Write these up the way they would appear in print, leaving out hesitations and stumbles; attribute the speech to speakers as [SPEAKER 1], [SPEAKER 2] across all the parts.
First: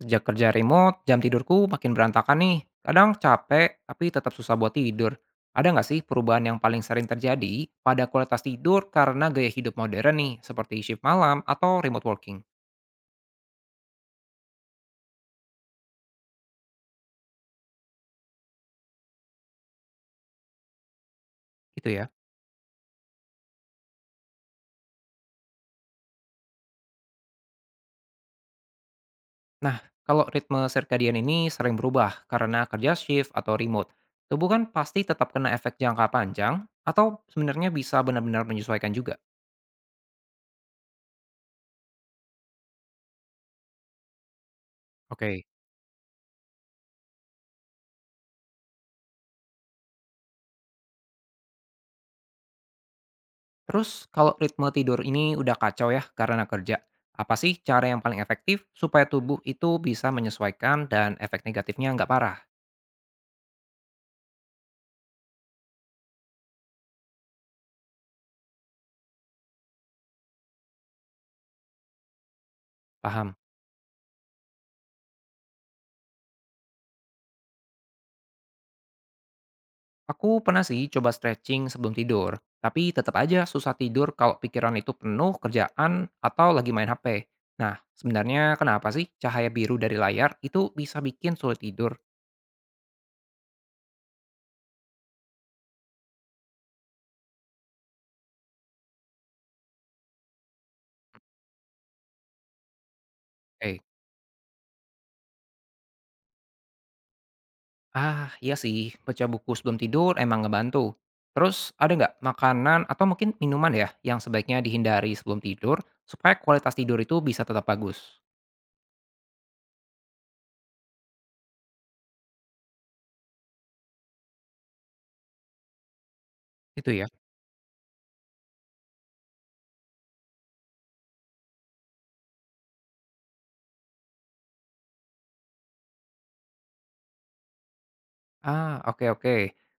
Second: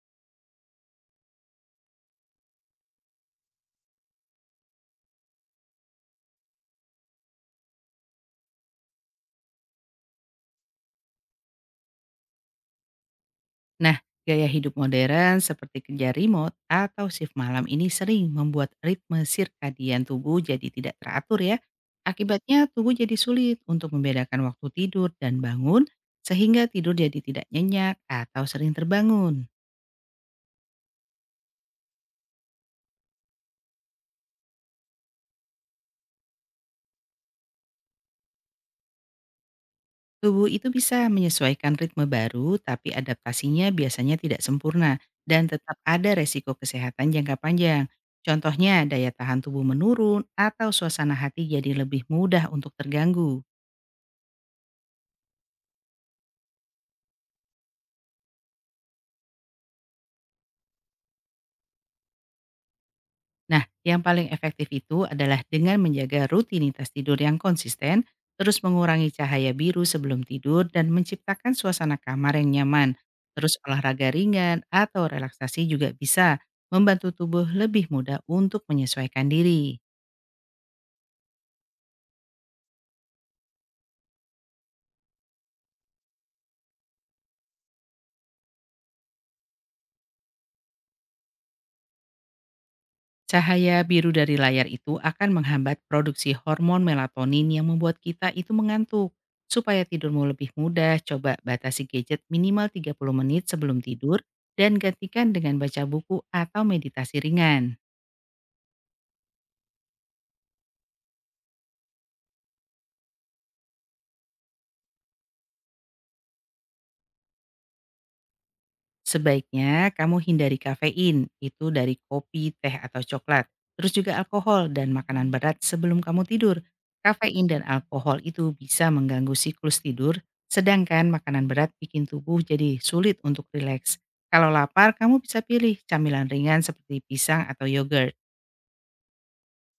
[SPEAKER 1] Sejak kerja remote, jam tidurku makin berantakan nih. Kadang capek, tapi tetap susah buat tidur. Ada nggak sih perubahan yang paling sering terjadi pada kualitas tidur karena gaya hidup modern nih, seperti shift malam atau remote working?
[SPEAKER 2] Nah, gaya hidup modern seperti kerja remote atau shift malam ini sering membuat ritme sirkadian tubuh jadi tidak teratur ya.
[SPEAKER 1] Gitu ya.
[SPEAKER 2] Akibatnya tubuh jadi sulit untuk membedakan waktu tidur dan bangun sehingga tidur jadi tidak nyenyak atau sering terbangun.
[SPEAKER 1] Nah, kalau ritme circadian ini sering berubah karena kerja shift atau remote, tubuh kan pasti tetap kena efek jangka panjang atau sebenarnya bisa benar-benar menyesuaikan juga.
[SPEAKER 2] Tubuh itu bisa menyesuaikan ritme baru tapi adaptasinya biasanya tidak sempurna dan
[SPEAKER 1] Oke.
[SPEAKER 2] tetap ada resiko kesehatan jangka panjang. Contohnya daya tahan tubuh menurun atau suasana hati jadi lebih mudah untuk terganggu.
[SPEAKER 1] Terus kalau ritme tidur ini udah kacau ya karena kerja, apa sih cara yang paling efektif supaya tubuh itu bisa menyesuaikan dan efek negatifnya nggak parah?
[SPEAKER 2] Nah, yang paling efektif itu adalah dengan menjaga rutinitas tidur yang konsisten, terus mengurangi cahaya biru sebelum tidur dan menciptakan suasana kamar yang nyaman.
[SPEAKER 1] Paham.
[SPEAKER 2] Terus olahraga ringan atau relaksasi juga bisa membantu tubuh lebih mudah untuk menyesuaikan diri.
[SPEAKER 1] Aku pernah sih coba stretching sebelum tidur, tapi tetap aja susah tidur kalau pikiran itu penuh kerjaan atau lagi main HP. Nah, sebenarnya kenapa sih cahaya biru dari layar itu bisa bikin sulit tidur?
[SPEAKER 2] Cahaya biru dari layar itu akan menghambat produksi hormon melatonin yang membuat kita itu mengantuk. Supaya tidurmu lebih mudah, coba batasi gadget minimal 30 menit sebelum
[SPEAKER 1] Eh,
[SPEAKER 2] tidur dan gantikan dengan baca buku atau meditasi ringan.
[SPEAKER 1] Ah, iya sih, baca buku sebelum tidur emang ngebantu. Terus ada nggak makanan atau mungkin minuman ya yang sebaiknya dihindari sebelum tidur supaya kualitas tidur itu bisa tetap bagus?
[SPEAKER 2] Sebaiknya kamu hindari kafein, itu dari kopi, teh, atau coklat. Terus juga alkohol dan makanan berat sebelum kamu tidur.
[SPEAKER 1] Itu ya?
[SPEAKER 2] Kafein dan alkohol itu bisa mengganggu siklus tidur, sedangkan makanan berat bikin tubuh jadi sulit untuk rileks. Kalau lapar, kamu bisa pilih camilan ringan seperti pisang atau yogurt.
[SPEAKER 1] Ah, oke oke.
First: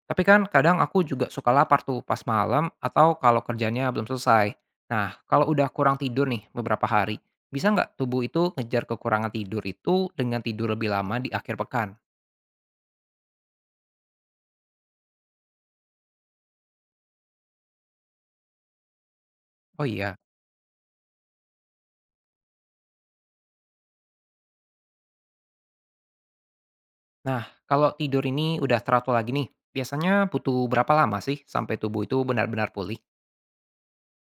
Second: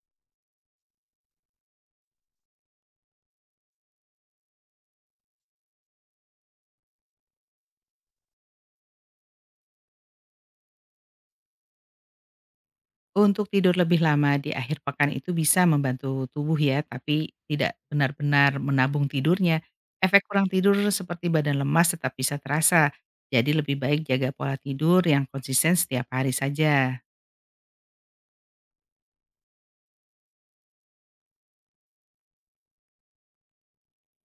[SPEAKER 1] Tapi kan kadang aku juga suka lapar tuh pas malam atau kalau kerjanya belum selesai. Nah, kalau udah kurang tidur nih beberapa hari, bisa nggak tubuh itu ngejar kekurangan tidur itu dengan tidur lebih lama di akhir pekan?
[SPEAKER 2] Untuk tidur lebih lama di akhir pekan itu bisa membantu tubuh ya, tapi tidak benar-benar menabung tidurnya.
[SPEAKER 1] Oh iya.
[SPEAKER 2] Efek kurang tidur seperti badan lemas tetap bisa terasa. Jadi lebih baik jaga pola tidur yang konsisten setiap hari saja.
[SPEAKER 1] Nah, kalau tidur ini udah teratur lagi nih, biasanya butuh berapa lama sih sampai tubuh itu benar-benar pulih?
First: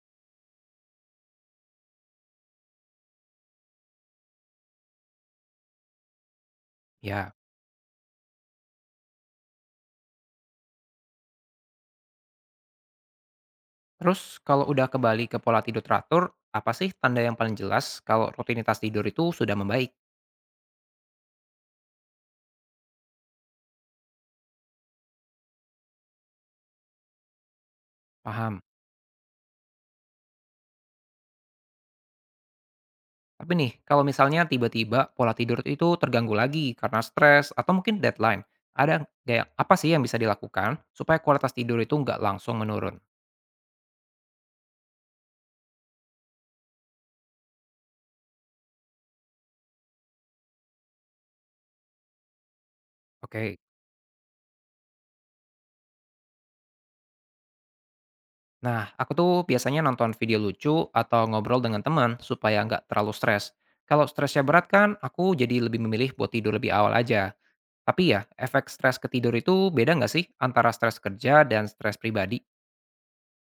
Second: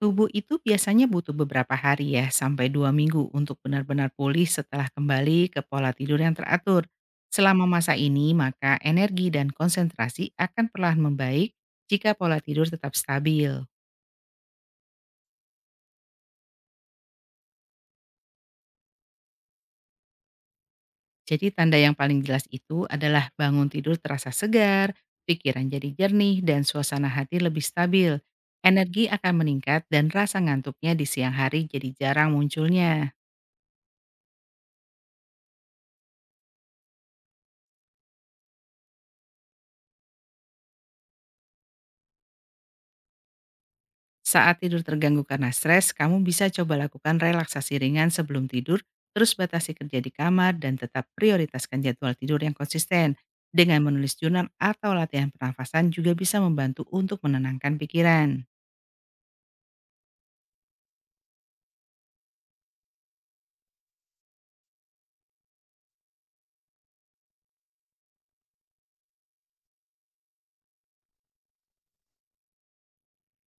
[SPEAKER 2] Tubuh itu biasanya butuh beberapa hari ya, sampai 2 minggu untuk benar-benar pulih setelah kembali ke pola tidur yang teratur.
[SPEAKER 1] Ya,
[SPEAKER 2] Selama masa ini, maka energi dan konsentrasi akan perlahan membaik jika pola tidur tetap stabil.
[SPEAKER 1] terus kalau udah kembali ke pola tidur teratur, apa sih tanda yang paling jelas kalau rutinitas tidur itu sudah membaik?
[SPEAKER 2] Jadi tanda yang paling jelas itu adalah bangun tidur terasa segar, pikiran jadi jernih, dan suasana hati lebih stabil.
[SPEAKER 1] Paham.
[SPEAKER 2] Energi akan meningkat dan rasa ngantuknya di siang hari jadi jarang munculnya.
[SPEAKER 1] Tapi nih, kalau misalnya tiba-tiba pola tidur itu terganggu lagi karena stres atau mungkin deadline, ada kayak apa sih yang bisa dilakukan supaya kualitas tidur itu nggak langsung menurun?
[SPEAKER 2] Saat tidur terganggu karena stres, kamu bisa coba lakukan relaksasi ringan sebelum tidur, terus batasi kerja di kamar, dan tetap prioritaskan jadwal tidur yang konsisten.
[SPEAKER 1] Oke.
[SPEAKER 2] Dengan menulis jurnal atau latihan pernafasan juga bisa membantu untuk menenangkan pikiran.
[SPEAKER 1] Nah, aku tuh biasanya nonton video lucu atau ngobrol dengan teman supaya nggak terlalu stres. Kalau stresnya berat kan, aku jadi lebih memilih buat tidur lebih awal aja. Tapi ya, efek stres ke tidur itu beda nggak sih antara stres kerja dan stres pribadi?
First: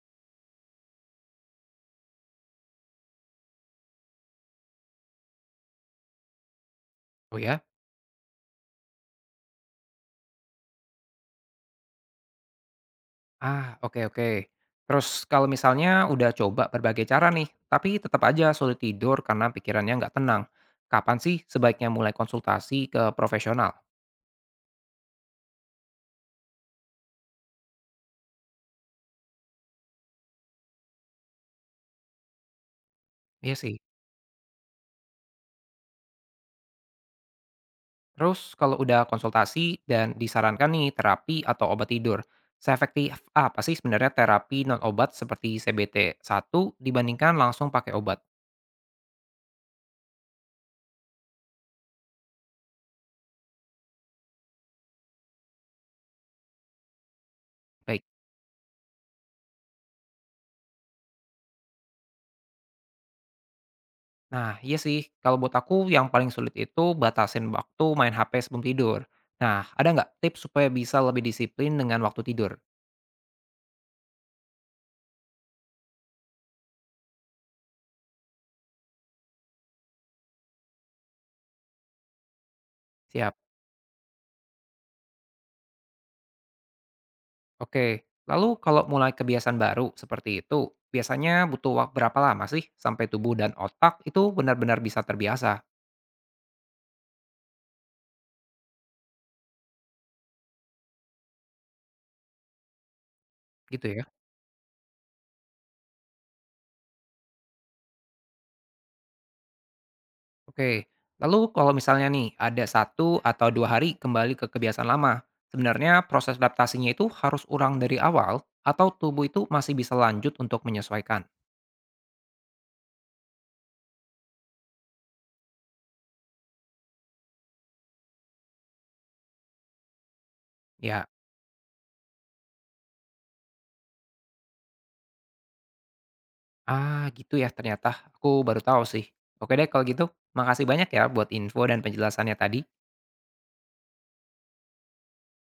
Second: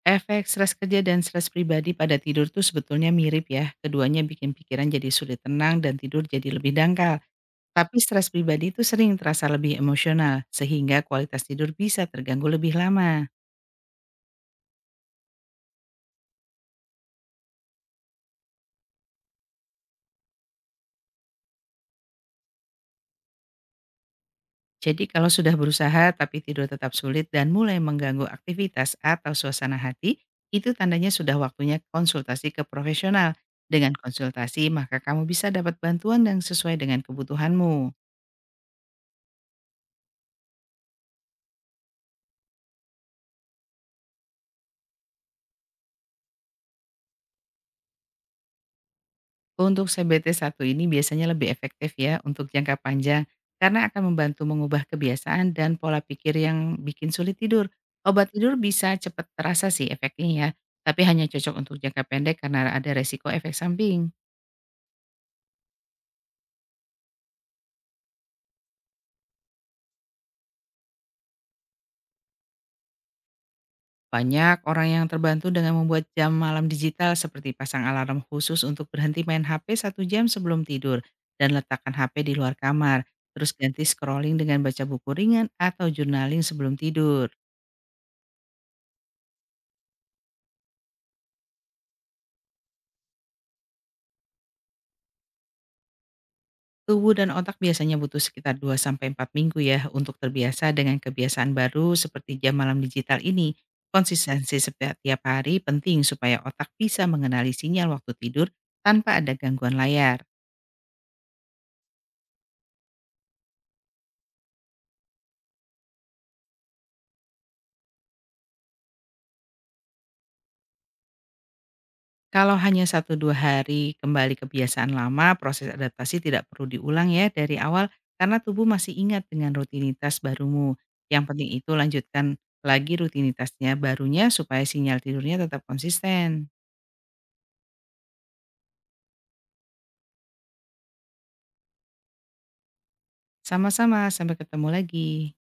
[SPEAKER 2] Efek stres kerja dan stres pribadi pada tidur tuh sebetulnya mirip ya. Keduanya bikin pikiran jadi sulit tenang dan tidur jadi lebih dangkal.
[SPEAKER 1] Oh ya?
[SPEAKER 2] Tapi stres pribadi itu sering terasa lebih emosional, sehingga kualitas tidur bisa terganggu lebih lama.
[SPEAKER 1] Ah, oke oke. Terus kalau misalnya udah coba berbagai cara nih, tapi tetap aja sulit tidur karena pikirannya nggak tenang. Kapan sih sebaiknya mulai konsultasi ke profesional?
[SPEAKER 2] Jadi kalau sudah berusaha tapi tidur tetap sulit dan mulai mengganggu aktivitas atau suasana hati, itu tandanya sudah waktunya konsultasi ke profesional.
[SPEAKER 1] Iya sih.
[SPEAKER 2] Dengan konsultasi, maka kamu bisa dapat bantuan yang sesuai dengan kebutuhanmu.
[SPEAKER 1] Terus kalau udah konsultasi dan disarankan nih terapi atau obat tidur, seefektif apa sih sebenarnya terapi non obat seperti CBT satu dibandingkan langsung pakai obat?
[SPEAKER 2] Untuk CBT-I ini biasanya lebih efektif ya untuk jangka panjang karena akan membantu mengubah kebiasaan dan pola pikir yang bikin sulit tidur.
[SPEAKER 1] Baik.
[SPEAKER 2] Obat tidur bisa cepat terasa sih efeknya ya, tapi hanya cocok untuk jangka pendek karena ada resiko efek samping.
[SPEAKER 1] Nah, iya sih, kalau buat aku yang paling sulit itu batasin waktu main HP sebelum tidur. Nah, ada nggak tips supaya bisa lebih disiplin dengan waktu tidur?
[SPEAKER 2] Banyak orang yang terbantu dengan membuat jam malam digital seperti pasang alarm khusus untuk berhenti main HP 1 jam sebelum tidur dan letakkan HP di luar kamar.
[SPEAKER 1] Siap.
[SPEAKER 2] Terus ganti scrolling dengan baca buku ringan atau journaling sebelum tidur.
[SPEAKER 1] Oke. Lalu kalau mulai kebiasaan baru seperti itu, biasanya butuh waktu berapa lama sih sampai tubuh dan otak itu benar-benar bisa terbiasa?
[SPEAKER 2] Tubuh dan otak biasanya butuh sekitar 2 sampai 4 minggu ya untuk terbiasa dengan kebiasaan baru seperti jam malam digital ini.
[SPEAKER 1] Gitu ya.
[SPEAKER 2] Konsistensi setiap tiap hari penting supaya otak bisa mengenali sinyal waktu tidur tanpa ada gangguan layar.
[SPEAKER 1] Oke, lalu kalau misalnya nih ada satu atau 2 hari kembali ke kebiasaan lama, sebenarnya proses adaptasinya itu harus ulang dari awal atau tubuh itu masih bisa lanjut untuk menyesuaikan?
[SPEAKER 2] Kalau hanya satu dua hari kembali kebiasaan lama, proses adaptasi tidak perlu diulang ya dari awal karena tubuh masih ingat dengan rutinitas barumu.
[SPEAKER 1] Ya,
[SPEAKER 2] Yang penting itu lanjutkan lagi rutinitasnya barunya supaya sinyal tidurnya tetap konsisten.
[SPEAKER 1] ah gitu ya ternyata, aku baru tahu sih. Oke deh kalau gitu, makasih banyak ya buat info dan penjelasannya tadi.
[SPEAKER 2] Sama-sama, sampai ketemu lagi.